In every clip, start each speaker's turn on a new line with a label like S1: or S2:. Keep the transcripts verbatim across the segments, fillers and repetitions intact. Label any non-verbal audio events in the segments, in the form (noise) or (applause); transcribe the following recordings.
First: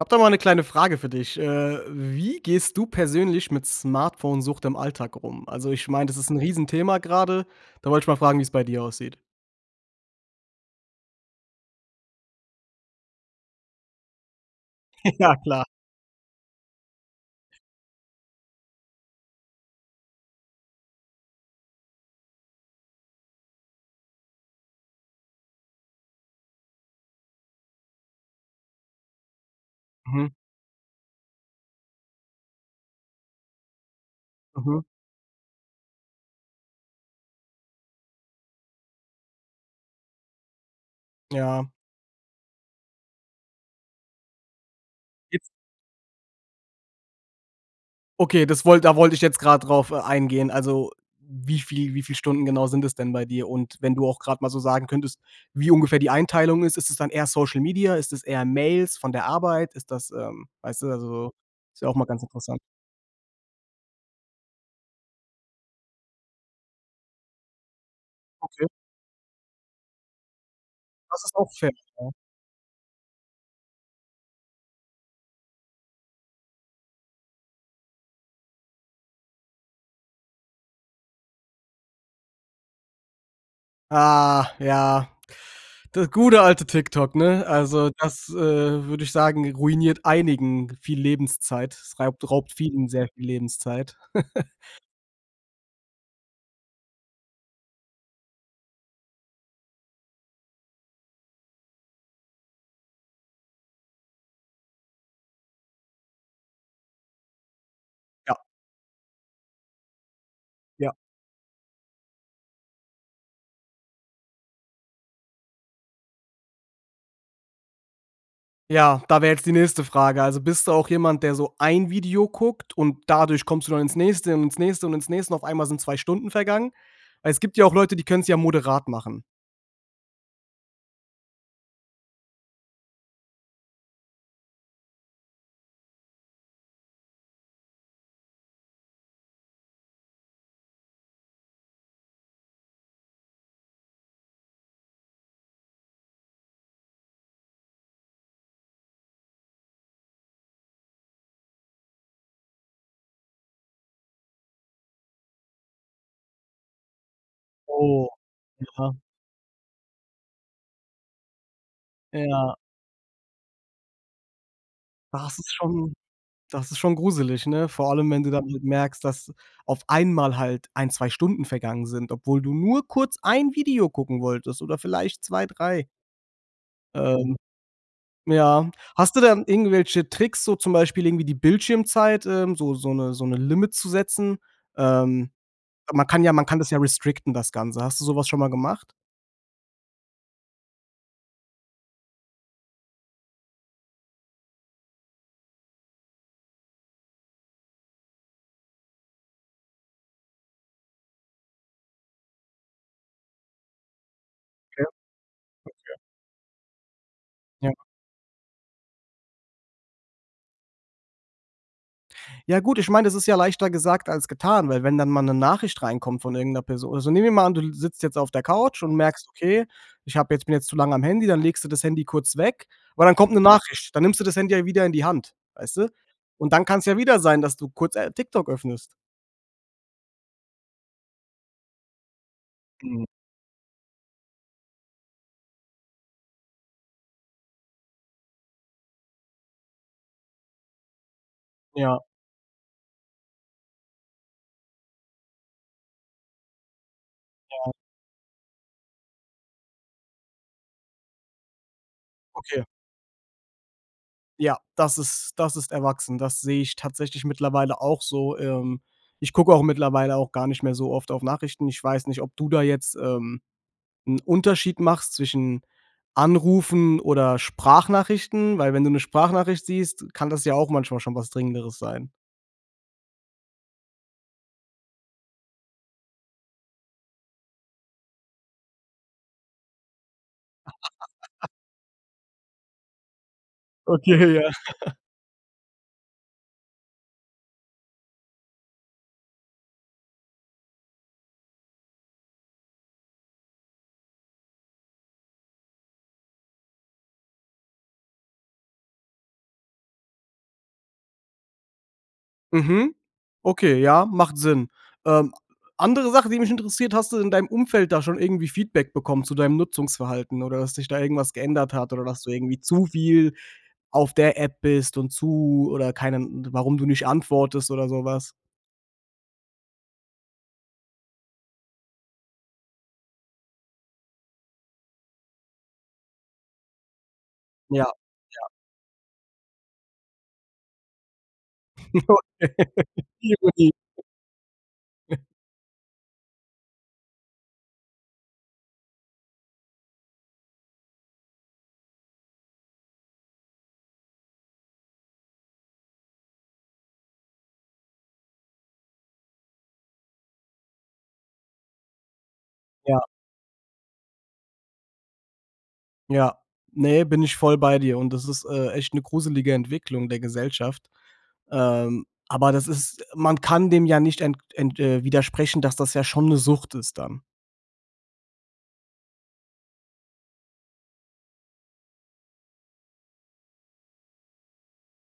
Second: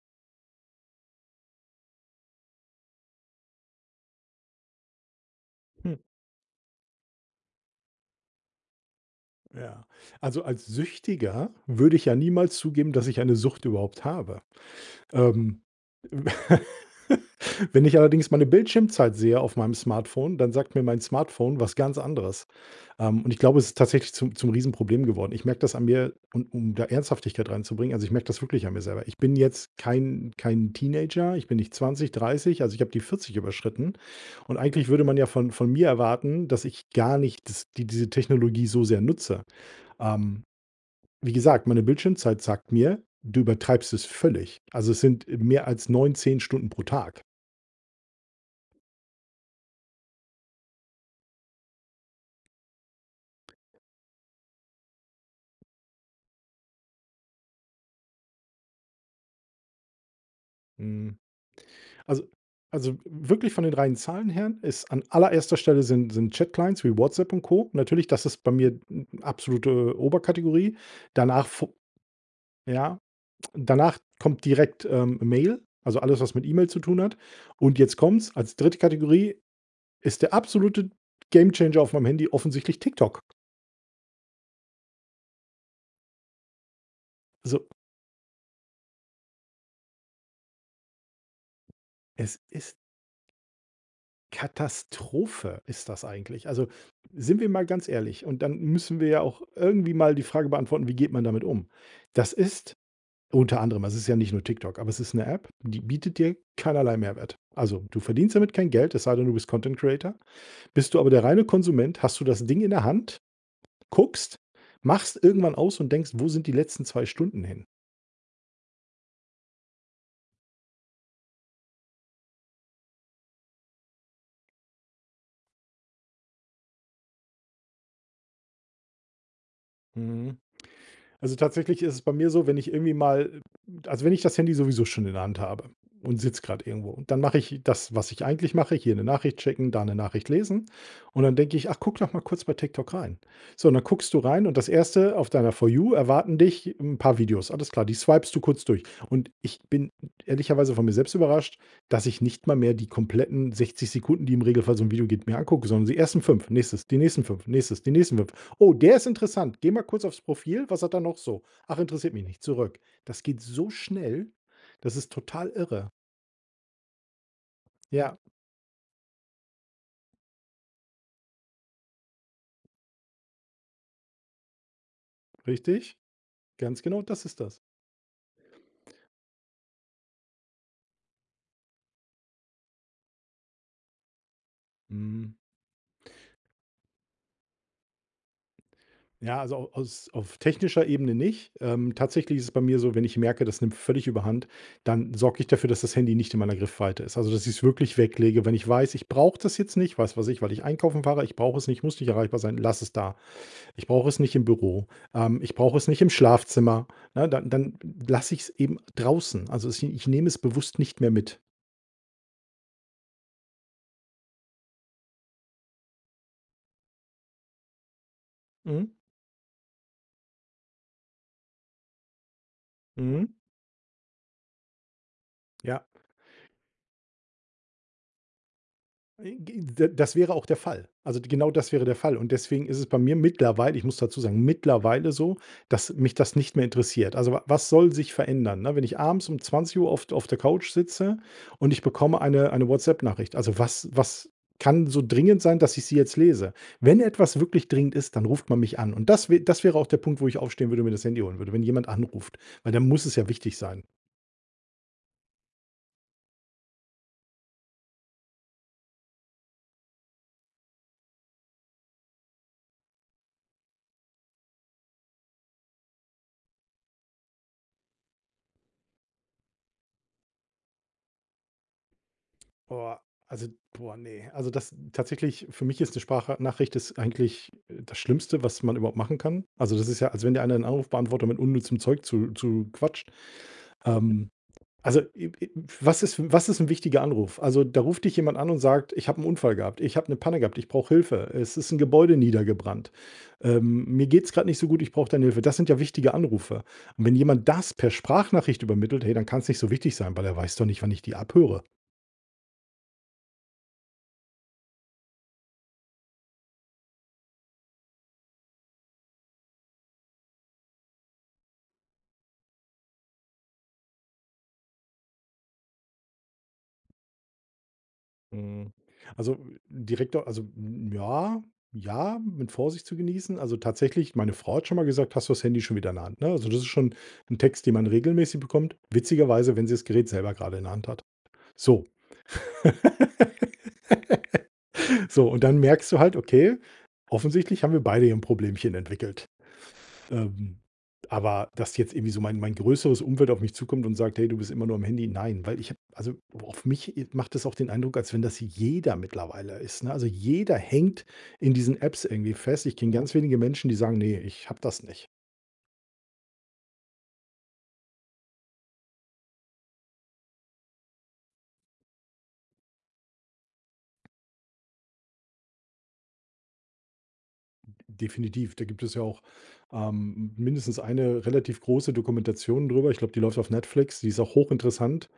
S1: Habe da mal 'ne kleine Frage für dich. Äh, wie gehst du persönlich mit Smartphone Sucht im Alltag rum? Also, ich
S2: Hm.
S1: meine, das ist 'n Riesenthema gerade. Da wollte ich mal fragen, wie's bei dir aussieht?
S2: Ja. Also, als Süchtiger würde ich ja niemals zugeben, dass ich eine Sucht überhaupt habe.
S1: (chuckles) Ja,
S2: Ähm,
S1: klar.
S2: w (laughs) wenn ich allerdings meine Bildschirmzeit sehe auf meinem Smartphone, dann sagt mir mein Smartphone was ganz anderes. Ähm, und ich glaube, es ist tatsächlich zum zum Riesenproblem geworden. Ich merke das an mir, und um da Ernsthaftigkeit reinzubringen also, ich merke das wirklich an mir selber. Ich bin jetzt
S1: Mhm.
S2: kein kein Teenager. Ich bin nicht zwanzig, dreißig. Also, ich habe die vierzig überschritten. Und
S1: Mhm.
S2: eigentlich würde man ja von von mir erwarten, dass ich gar nicht das dies diese Technologie so sehr nutze. Ähm, wie gesagt,
S1: Ja.
S2: meine Bildschirmzeit sagt mir: „Du übertreibst es völlig.“ Also, es sind, äh,
S1: Gib
S2: mehr als neun, zehn Stunden pro Tag.
S1: Okay, das wollt da wollte ich jetzt gerade drauf e eingehen. Also, wie viel wie viele Stunden genau sind das denn bei dir? Und wenn du auch gerade mal so sagen könntest, wie ungefähr die Einteilung ist, ist es dann eher Social Media? Ist das eher Mails von der Arbeit? Ist das, ähm weißt du
S2: Mhm.
S1: also, ist ja auch mal ganz
S2: Also
S1: interessant.
S2: also, wirklich von den reinen Zahlen her ist an allererster Stelle sind sind Chat Clients wie WhatsApp und Co. Natürlich, das ist bei
S1: Okay.
S2: mir n absolute Oberkategorie.
S1: Das ist
S2: Danach
S1: auch
S2: fo
S1: fett, ja.
S2: ja, danach kommt direkt, ähm, Mail, also, alles was mit E-Mail zu tun hat. Und jetzt kommt's, als dritte Kategorie ist der absolute Gamechanger auf meinem Handy offensichtlich TikTok.
S1: Ah, ja. Das gute alte TikTok, ne?
S2: So.
S1: Also, das, äh, würde ich sagen, ruiniert einigen viel Lebenszeit. Es reibt
S2: Es
S1: raubt
S2: ist
S1: vielen sehr viel Lebenszeit. (chuckles)
S2: Katastrophe ist das eigentlich. Also, sind wir mal ganz ehrlich. Und dann müssen wir ja auch irgendwie mal die Frage beantworten, wie geht man damit um? Das ist unter anderem, es ist ja nicht nur TikTok aber es ist 'ne App, die bietet dir keinerlei Mehrwert. Also, du verdienst
S1: Ja.
S2: damit kein Geld, es sei denn, du bist Content-Creator.
S1: Ja.
S2: Bist du aber der reine Konsument, hast du das Ding in der Hand, guckst, machst irgendwann aus und denkst, wo sind die letzten zwei Stunden hin?
S1: Ja, da wäre jetzt die nächste Frage. Also bist du auch jemand, der so ein Video guckt? Und dadurch kommst du dann ins nächste und ins nächste und ins nächste, und auf einmal sind zwei Stunden vergangen? Weil es gibt ja auch Leute, die können's ja moderat machen.
S2: Mhm. Also tatsächlich ist es bei mir so, wenn ich irgendwie mal also, wenn ich das Handy sowieso schon in der Hand habe und sitze gerade irgendwo und dann mache ich das, was ich eigentlich mache, hier 'ne Nachricht schicken, da 'ne Nachricht lesen. Und dann denke ich, ach, guck doch mal kurz bei TikTok rein. So und dann guckst du rein und das erste auf deiner For You erwarten dich 'n paar Videos. Alles klar, die swipest du kurz durch. Und ich bin ehrlicherweise von mir selbst überrascht, dass ich nicht mal mehr die kompletten sechzig Sekunden, die im Regelfall so 'n Video geht, mir angucke, sondern die ersten fünf, nächstes, die nächsten fünf, nächstes, die
S1: Oh,
S2: nächsten fünf. Oh,
S1: ja.
S2: der ist interessant. Gehe mal kurz aufs Profil, was hat der noch so? Ach, interessiert mich nicht,
S1: Ja.
S2: zurück. Das geht so schnell. Das ist
S1: Das
S2: total
S1: ist
S2: irre.
S1: schon das ist schon gruselig, ne? Vor allem,
S2: Ja.
S1: wenn du dann halt merkst, dass auf einmal halt ein, zwei Stunden vergangen sind, obwohl du nur kurz ein Video gucken wolltest oder vielleicht zwei, drei.
S2: Richtig. Ganz genau, das
S1: Ähm.
S2: ist das.
S1: Ja. Hast du denn irgendwelche Tricks, so zum Beispiel irgendwie die Bildschirmzeit? Ähm, so so 'ne so 'ne Limit zu setzen? Ähm.
S2: Mhm.
S1: Man kann ja man kann das ja restricten, das Ganze. Hast du sowas schon mal gemacht?
S2: Ja, also au aus auf technischer Ebene nicht. Ähm, tatsächlich ist es bei mir so, wenn ich merke, das nimmt völlig Überhand, dann sorge ich dafür, dass das Handy nicht in meiner Griffweite ist. Also, dass ich's wirklich weglege. Wenn ich weiß, ich brauche das jetzt nicht, was weiß ich, weil ich einkaufen fahre ich brauche es nicht, ich muss nicht erreichbar sein lasse es da. Ich brauche es nicht im
S1: Okay.
S2: Büro. Ähm, ich brauche es
S1: (unintelligible)
S2: nicht im Schlafzimmer. Ne, dann
S1: Ja.
S2: dann lasse ich's eben draußen. Also, es i ich nehme es bewusst nicht mehr mit.
S1: Ja, gut ich meine, das ist ja leichter gesagt als getan. Weil wenn dann mal 'ne Nachricht reinkommt von irgend 'ner Person Also, nehmen wir mal an, du sitzt jetzt auf der Couch
S2: Mhm.
S1: und merkst: „Okay, ich habe jetzt bin jetzt zu lange am Handy.“ Dann legst du das Handy kurz weg. Und dann
S2: Mhm.
S1: kommt 'ne Nachricht. Dann nimmst du das Handy ja wieder in die Hand, weißt
S2: Ja.
S1: du? Und dann kann's ja wieder sein, dass du kurz, äh, TikTok öffnest.
S2: I g d das wäre auch der Fall. Also d genau das wäre der Fall. Und deswegen ist es bei
S1: Mhm.
S2: mir mittlerweile ich muss dazu sagen, mittlerweile so, dass mich das nicht mehr interessiert. Also wa was soll sich verändern, ne, wenn ich abends um zwanzig Uhr auf auf der Couch sitze und ich
S1: Ja.
S2: bekomme eine eine WhatsApp-Nachricht. Also was was kann so dringend sein, dass ich sie jetzt lese? Wenn etwas wirklich
S1: Ja.
S2: dringend ist, dann ruft man mich an. Und das wä das wäre auch der Punkt, wo ich aufstehen würde und mir das Handy holen würde, wenn jemand anruft,
S1: Okay.
S2: weil dann muss es ja wichtig sein.
S1: Ja, das ist das ist erwachsen. Das sehe ich tatsächlich mittlerweile auch so. Ähm, ich gucke auch mittlerweile auch gar nicht mehr so oft auf Nachrichten. Ich weiß nicht, ob du da jetzt, ähm, 'n Unterschied machst zwischen Anrufen oder Sprachnachrichten. Weil wenn du 'ne Sprachnachricht siehst, kann das ja auch manchmal schon was Dringenderes sein.
S2: Boah, also boah, ne? Also, das tatsächlich, für mich ist 'ne Spracha Nachricht ist eigentlich, äh, das Schlimmste, was man überhaupt machen kann. Also, das ist ja, als wenn dir einer 'n Anrufbeantworter mit
S1: (laughs)
S2: unnützem Zeug zu zuquatscht.
S1: Okay,
S2: Ähm,
S1: ja. (laughs)
S2: also, i i was ist f was ist 'n wichtiger Anruf? Also, da ruft dich jemand an und sagt: „Ich habe 'n Unfall gehabt. Ich habe 'ne Panne gehabt. Ich brauche Hilfe. Es ist 'n Gebäude niedergebrannt. Ähm, mir geht 's gerade nicht so gut, ich brauche deine Hilfe.“ Das sind ja wichtige Anrufe. Und wenn jemand das per Sprachnachricht übermittelt, hey, dann kann 's nicht so wichtig sein, weil er weiß doch nicht, wann ich die abhöre.
S1: Mhm, okay, ja, macht Sinn. Ähm, andere Sache, die mich interessiert: Hast du in deinem Umfeld da schon irgendwie Feedback bekommen zu deinem Nutzungsverhalten oder dass sich da irgendwas geändert hat? Oder dass du irgendwie zu viel auf der App bist und zu oder keinen d warum du nicht antwortest oder sowas?
S2: Hm, also direkt do also, ja, ja, mit Vorsicht zu genießen. Also tatsächlich, meine Frau hat schon mal gesagt: „Hast du das Handy schon wieder in der Hand,“ ne? Also, das ist schon 'n Text, den
S1: Ja,
S2: man
S1: ja.
S2: regelmäßig bekommt. Witzigerweise, wenn sie's Gerät selber gerade in der Hand hat, so.
S1: Okay,
S2: (laughs)
S1: Ironie. (chuckles)
S2: So, und dann merkst du halt: „Okay, offensichtlich haben wir beide hier 'n Problemchen entwickelt.“ Ähm, aber, dass jetzt irgendwie so mein mein größeres Umfeld auf mich zukommt und sagt: „Hey, du bist immer nur am Handy.“ Nein, weil ich habe, also wo auf mich, äh, macht das auch den Eindruck, als wenn das jeder mittlerweile ist, ne? Also jeder hängt in diesen Apps irgendwie fest. Ich kenne
S1: Ja.
S2: ganz wenige Menschen, die sagen: „Ne, ich habe das nicht.“
S1: Ja. Ne, bin ich voll bei dir. Und das ist, äh, echt 'ne gruselige Entwicklung der Gesellschaft. Ähm, aber das ist man kann dem ja nicht ent ent äh, widersprechen, dass das ja schon 'ne Sucht ist dann.
S2: D definitiv, da gibt es ja auch, ähm, mindestens eine relativ große Dokumentation darüber. Ich glaube, die läuft auf Netflix. Die ist auch hochinteressant,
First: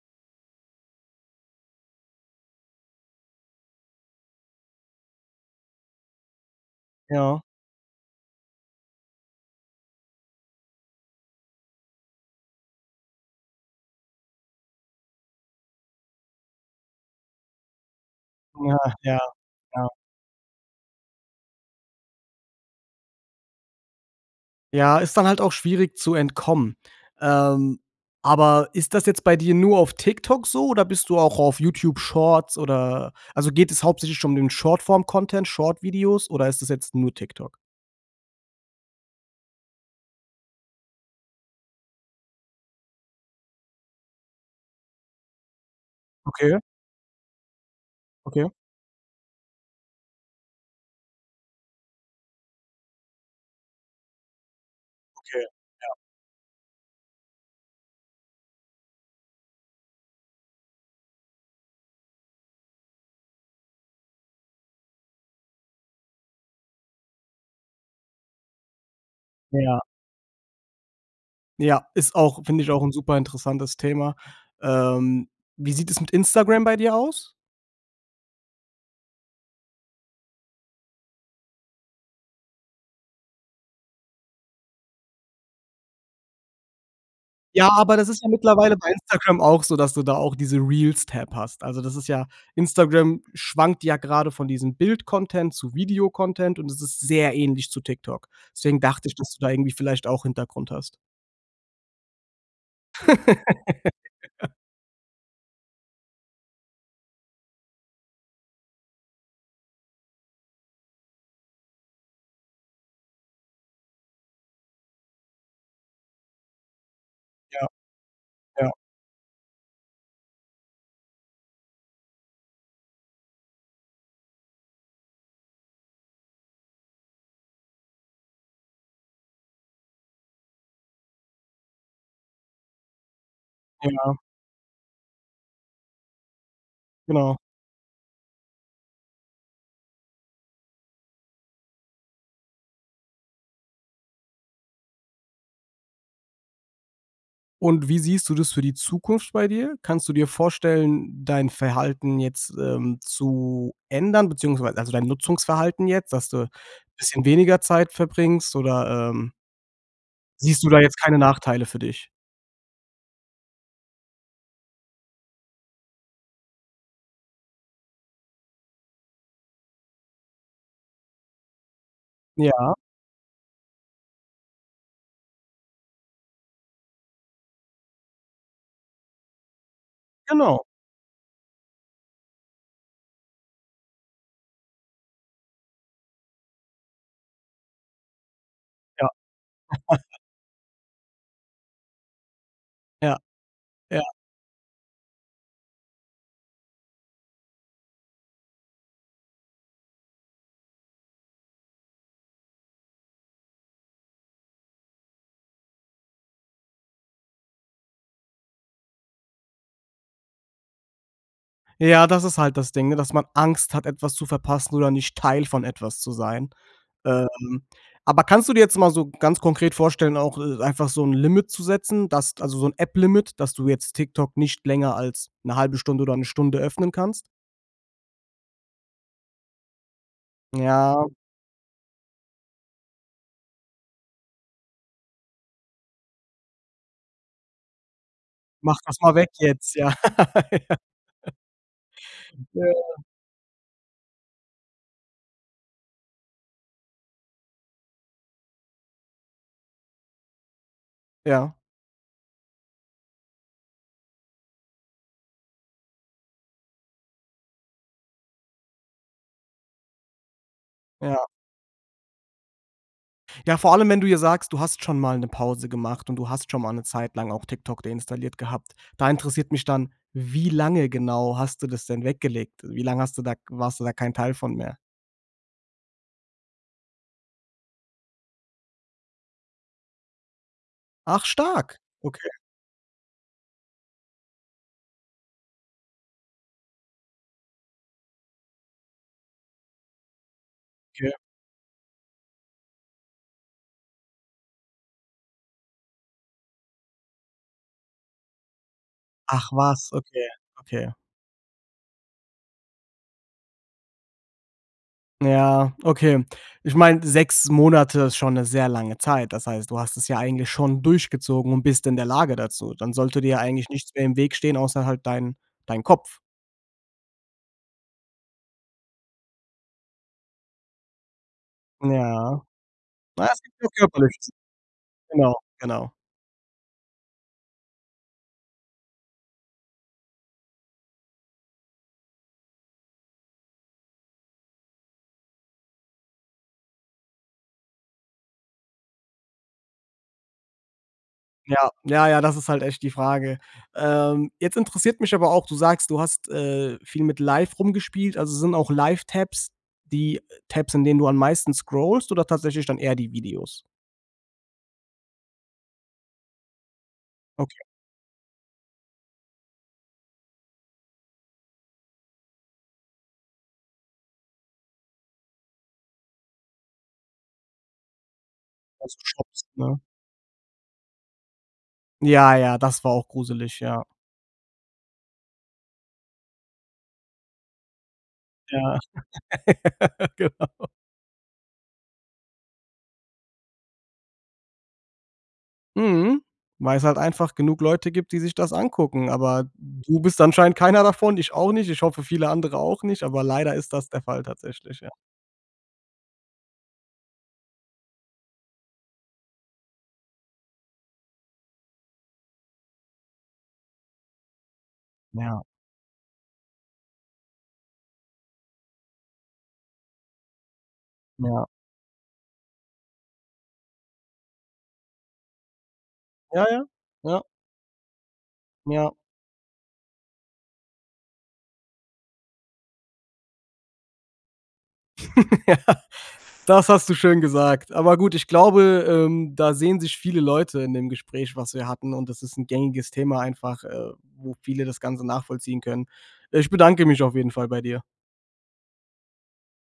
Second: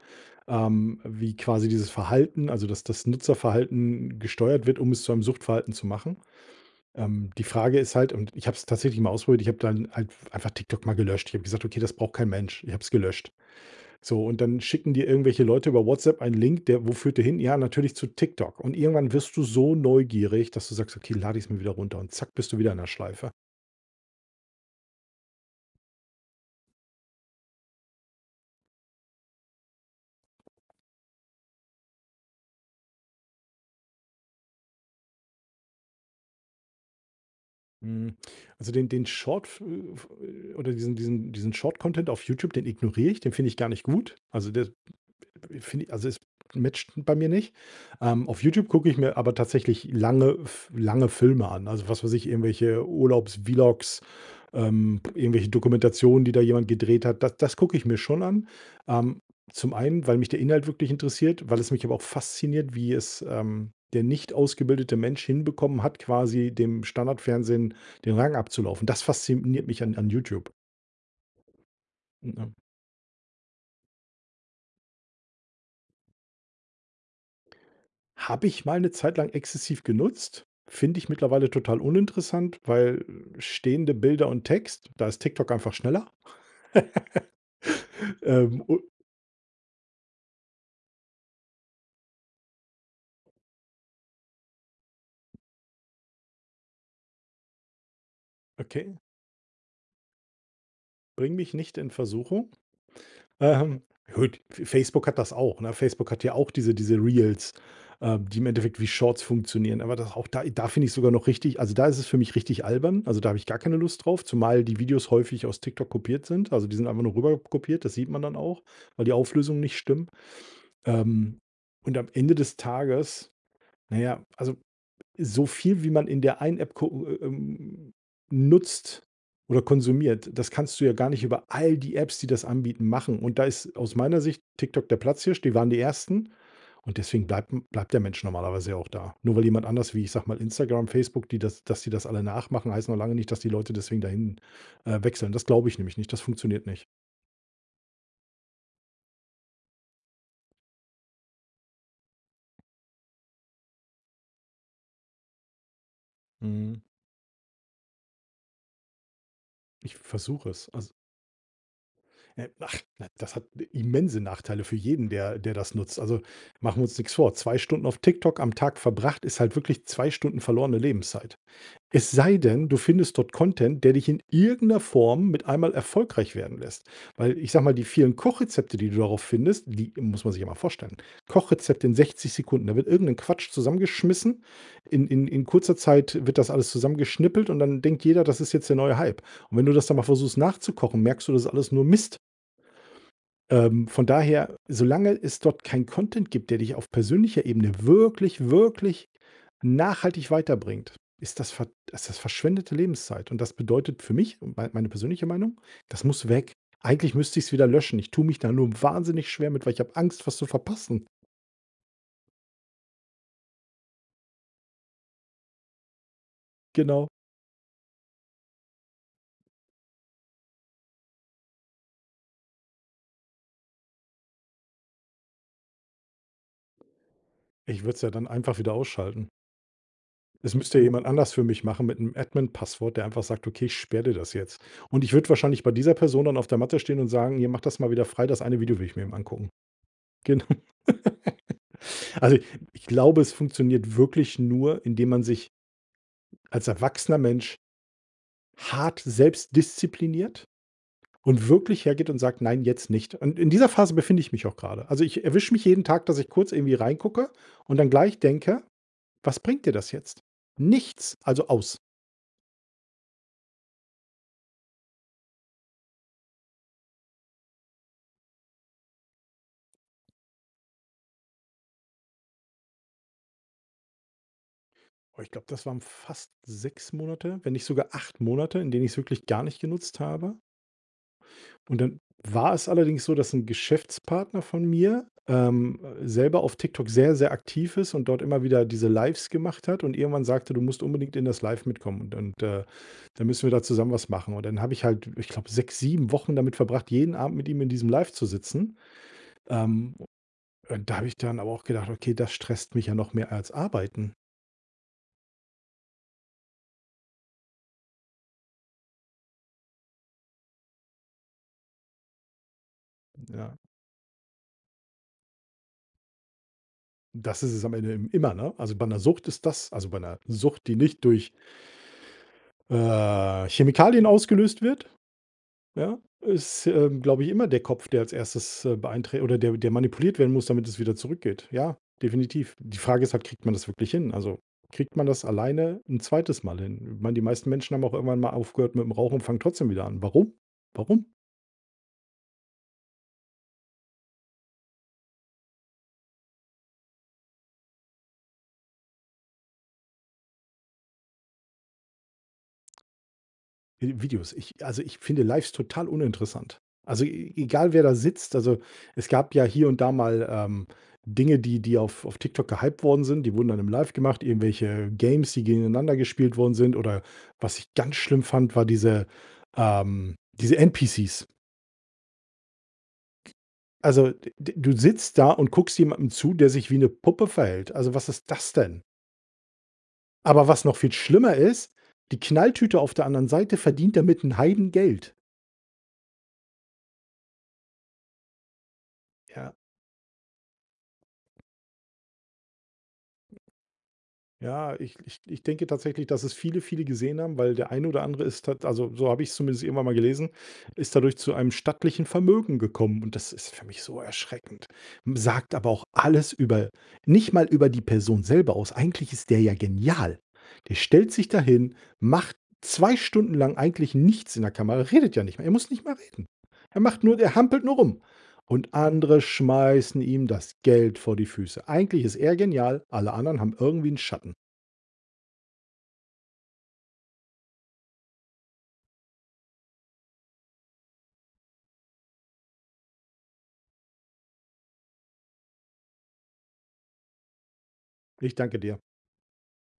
S2: ähm, wie quasi dieses Verhalten also, dass das Nutzerverhalten gesteuert wird, um es zu einem Suchtverhalten zu machen. Ähm,
S1: Ja.
S2: die Frage ist halt und ich habe es tatsächlich mal ausprobiert. Ich habe dann halt einfach TikTok mal gelöscht. Ich habe gesagt: „Okay, das braucht kein Mensch.“ Ich habe es gelöscht. So und dann schicken dir irgendwelche Leute über WhatsApp einen Link, der wo führt der hin? Ja, natürlich zu TikTok. Und
S1: Ja,
S2: irgendwann
S1: ja,
S2: wirst du so
S1: ja.
S2: neugierig, dass du sagst: „Okay, lade ich es mir wieder runter." Und zack, bist du wieder in der Schleife.
S1: Ja, ist dann halt auch schwierig zu entkommen. Ähm, aber ist das jetzt bei dir nur auf TikTok so oder bist du auch auf YouTube Shorts, oder also geht es hauptsächlich schon um den Short-Form-Content Short Videos oder ist das jetzt nur TikTok?
S2: Hm, also den den Shortf f äh, f äh, oder diesen diesen diesen Short Content auf YouTube, den ignoriere ich. Den finde ich gar nicht gut. Also, der d d finde ich also, es
S1: Okay.
S2: matched bei mir nicht. Ähm, auf
S1: Okay.
S2: YouTube gucke ich mir aber tatsächlich lange f lange Filme an. Also, was weiß ich, irgendwelche Urlaubs-Vlogs, ähm,
S1: Okay,
S2: irgendwelche
S1: ja.
S2: Dokumentationen, die da jemand gedreht hat. Da das gucke ich mir schon an, ähm, zum einen, weil mich der Inhalt wirklich interessiert, weil es mich aber auch fasziniert, wie es, ähm, der nicht ausgebildete Mensch hinbekommen hat, quasi dem Standardfernsehen den Rang abzulaufen. Das fasziniert
S1: Ja.
S2: mich an an YouTube.
S1: Ja, ist auch
S2: (unintelligible)
S1: finde ich auch 'n super interessantes Thema. Ähm, wie sieht es mit Instagram bei dir aus?
S2: Habe ich mal 'ne Zeitlang exzessiv genutzt, finde ich mittlerweile total uninteressant, weil stehende Bilder und Text da ist TikTok einfach schneller.
S1: Ja, aber das ist
S2: (laughs)
S1: ja
S2: Ähm,
S1: mittlerweile
S2: u
S1: bei Instagram auch so, dass du da auch diese Reels-Tab hast. Also, das ist ja Instagram schwankt ja gerade von diesem Bildcontent zu Videocontent. Und das ist sehr ähnlich zu TikTok. Deswegen
S2: Okay.
S1: dachte ich, dass du da irgendwie vielleicht auch Hintergrund hast.
S2: Bring mich nicht in Versuchung. Ähm, gut
S1: (laughs)
S2: Facebook hat das auch, ne? Facebook hat ja auch diese diese Reels, äh, die im Endeffekt wie Shorts funktionieren. Aber da auch da da finde ich sogar noch richtig also, da ist es für mich richtig albern. Also, da habe ich gar keine Lust drauf, zumal die Videos häufig aus TikTok kopiert sind. Also, die sind einfach nur rüber
S1: Ja.
S2: kopiert. Das sieht man dann auch,
S1: Ja.
S2: weil die Auflösungen nicht stimmen. Ähm, und am Ende des Tages na ja, also, so viel, wie man in der einen App gucken, äh, ähm nutzt oder konsumiert. Das kannst du ja gar nicht über all die Apps, die das anbieten, machen. Und da ist aus
S1: Ja.
S2: meiner Sicht TikTok der Platzhirsch. Die waren die ersten. Und deswegen
S1: Genau.
S2: bleibt m bleibt der Mensch normalerweise ja auch da. Nur weil jemand anders wie, ich sage mal Instagram, Facebook, die das dass die das alle nachmachen, heißt noch lange nicht, dass die Leute deswegen dahin, äh, wechseln. Das glaube ich nämlich nicht. Das funktioniert nicht.
S1: Und wie siehst du das für die Zukunft bei dir? Kannst du dir vorstellen dein Verhalten jetzt, ähm, zu ändern? Beziehungsweise, also, dein Nutzungsverhalten jetzt, dass du 'n
S2: Mhm.
S1: bisschen weniger Zeit verbringst, oder, ähm
S2: Ich versuche
S1: siehst du
S2: es.
S1: da
S2: Also
S1: jetzt keine Nachteile für dich?
S2: Ne, ach na, das hat ne immense Nachteile für jeden, der der das nutzt. Also machen wir uns nix vor. Zwei Stunden auf TikTok am Tag verbracht ist halt wirklich zwei Stunden verlorene Lebenszeit. Es sei denn,
S1: Ja.
S2: du findest dort Content, der dich in irgend 'ner Form mit einem Mal erfolgreich werden lässt. Weil ich sage mal, die vielen Kochrezepte, die du darauf findest, die muss man sich ja mal
S1: Genau.
S2: vorstellen, Kochrezepte in sechzig Sekunden. Da wird irgend 'n Quatsch zusammengeschmissen, in in in kurzer Zeit wird das alles zusammengeschnippelt und dann denkt jeder, das ist jetzt der neue
S1: Ja.
S2: Hype. Und wenn du das dann mal
S1: (chuckles)
S2: versuchst nachzukochen, merkst du, das ist alles nur Mist.
S1: Ja,
S2: Ähm,
S1: ja.
S2: von daher, solange es dort kein Content gibt, der dich auf persönlicher Ebene wirklich, wirklich nachhaltig weiterbringt, ist das ver ist das verschwendete Lebenszeit. Und das bedeutet für mich, mein meine persönliche Meinung: Das muss weg. Eigentlich müsste ich's wieder löschen. Ich tue mich da nur wahnsinnig schwer mit, weil ich habe Angst, was zu verpassen.
S1: Ja, das ist halt das Ding, ne, dass man Angst hat etwas zu verpassen oder nicht Teil von etwas zu sein.
S2: Genau.
S1: Ähm, aber kannst du dir jetzt mal so ganz konkret vorstellen, auch, äh, einfach so 'n Limit zu setzen, dass also, so 'n App-Limit, dass du jetzt TikTok nicht länger als 'ne halbe Stunde oder 'ne Stunde öffnen kannst.
S2: Ich würde es ja dann einfach wieder ausschalten. Es müsste jemand
S1: Ja.
S2: anders für mich machen mit 'nem Admin Passwort, der einfach sagt: „Okay, ich sperre dir das jetzt.“ Und ich würde wahrscheinlich bei dieser Person dann auf der Matte stehen und sagen: „Hier, mach das mal wieder frei. Das eine
S1: „Mach
S2: Video will ich
S1: das
S2: mir
S1: mal
S2: eben
S1: weg
S2: angucken.“
S1: jetzt, ja, ja.
S2: Genau.
S1: (laughs)
S2: (laughs) Also, ich
S1: Ja.
S2: glaube, es funktioniert wirklich nur, indem man sich als erwachsener Mensch hart selbst diszipliniert und
S1: Ja.
S2: wirklich hergeht und sagt: „Nein, jetzt nicht.“ Und in dieser Phase befinde ich mich auch gerade. Also, ich erwische mich jeden Tag, dass ich kurz irgendwie reingucke und dann gleich denke: „Was bringt dir das jetzt? Nichts.
S1: Ja.
S2: Also aus.”
S1: Ja, vor allem, wenn du ja sagst, du hast schon mal 'ne Pause gemacht. Und du hast schon mal 'ne Zeit lang auch TikTok deinstalliert gehabt. Da interessiert mich dann: Wie lange genau hast du das denn weggelegt? Wie lange hast du da k warst du da kein Teil von mehr?
S2: Oh, ich glaube, das waren fast sechs Monate, wenn nicht sogar acht Monate, in denen ich's wirklich gar nicht genutzt habe.
S1: Ach, stark!
S2: Und dann
S1: Okay.
S2: war es allerdings so, dass 'n Geschäftspartner von mir, ähm, selber auf TikTok sehr, sehr aktiv ist und dort immer wieder diese Lives gemacht hat. Und irgendwann sagte: „Du musst
S1: Ja.
S2: unbedingt in das live mitkommen. Und und, äh, dann müssen wir da zusammen was machen.“ Und dann habe ich halt, ich glaube, sechs, sieben Wochen damit verbracht, jeden Abend mit ihm in diesem Live zu sitzen.
S1: Ach was,
S2: Ähm, u
S1: okay,
S2: und
S1: okay.
S2: da habe ich dann aber auch gedacht: „Okay, das stresst mich ja noch mehr als arbeiten.“
S1: Ja, okay. Ich meine, sechs Monate ist schon 'ne sehr lange Zeit. Das heißt, du hast es ja eigentlich schon durchgezogen und bist in der Lage dazu. Dann sollte dir ja
S2: Ja.
S1: eigentlich nichts mehr im Weg stehen, außer halt dein dein Kopf.
S2: Das ist es am Ende i immer, ne? Also bei 'ner Sucht ist das also bei 'ner Sucht, die nicht durch
S1: Ja. Na ja, es
S2: äh,
S1: gibt nur
S2: Chemikalien
S1: körperliche S
S2: ausgelöst wird,
S1: Genau, genau.
S2: ja, ist, äh, glaube ich, immer der Kopf, der als erstes, äh, beeinträch oder der der manipuliert werden muss, damit es wieder zurückgeht. Ja, definitiv. Die Frage ist halt, kriegt man das wirklich hin? Also, kriegt man das alleine 'n zweites Mal hin? Ich meine, die meisten Menschen haben auch irgendwann mal aufgehört mit dem Rauchen und fangen trotzdem wieder an. Warum? Warum?
S1: Ja, ja, ja, das ist halt echt die Frage. Ähm, jetzt interessiert mich aber auch. Du sagst, du hast, äh, viel mit Live rumgespielt. Also sind auch Live-Tabs die Tabs, in denen du am meisten scrollst oder tatsächlich dann eher die Videos?
S2: Vi Videos. Ich äh, also, ich finde Lives total uninteressant. Also e
S1: Okay.
S2: egal, wer da sitzt. Also, es gab ja hier und da mal, ähm, Dinge, die die auf auf TikTok gehyped worden sind. Die wurden dann im Live gemacht. Irgendwelche Games, die gegeneinander gespielt worden sind oder was ich ganz schlimm fand, war
S1: Also
S2: diese
S1: Shops, ne?
S2: ähm, diese NPCs.
S1: Ja, ja, das war auch gruselig, ja.
S2: Also, d d du sitzt da und guckst jemandem zu, der sich wie 'ne Puppe verhält. Also, was ist das
S1: Ja.
S2: denn?
S1: (laughs)
S2: Aber was
S1: Genau.
S2: noch viel schlimmer ist, die Knalltüte auf der anderen Seite verdient damit 'n Heidengeld.
S1: Mhm, weil es halt einfach genug Leute gibt, die sich das angucken. Aber
S2: Ja.
S1: du bist anscheinend keiner davon, ich auch nicht. Ich hoffe, viele andere auch nicht. Aber leider ist das der Fall.
S2: Ja,
S1: Tatsächlich, ja.
S2: ich ich ich denke tatsächlich, dass es viele viele gesehen haben, weil der eine oder andere ist tat also so habe ich es zumindest irgendwann mal gelesen, ist dadurch zu einem stattlichen Vermögen gekommen. Und das ist für mich so erschreckend, hm,
S1: Ja.
S2: sagt aber auch alles über nicht mal über die Person selber aus. Eigentlich ist der ja genial. Der stellt sich
S1: Ja.
S2: dahin, macht zwei Stunden lang eigentlich nichts in der Kamera, redet ja nicht mal. Er muss nicht mal reden.
S1: Ja, ja.
S2: Der macht nur
S1: Ja.
S2: der hampelt nur rum, und
S1: Ja.
S2: andere schmeißen ihm das Geld vor die Füße. Eigentlich ist er genial. Alle anderen haben irgendwie 'n Schatten.
S1: Ja. Das hast du schön gesagt. Aber gut, ich glaube, ähm, da sehen sich viele Leute in dem Gespräch, was wir hatten. Und das ist 'n gängiges Thema einfach, äh, wo viele das Ganze nachvollziehen können. Ich bedanke mich auf jeden Fall bei dir.
S2: Ich danke dir.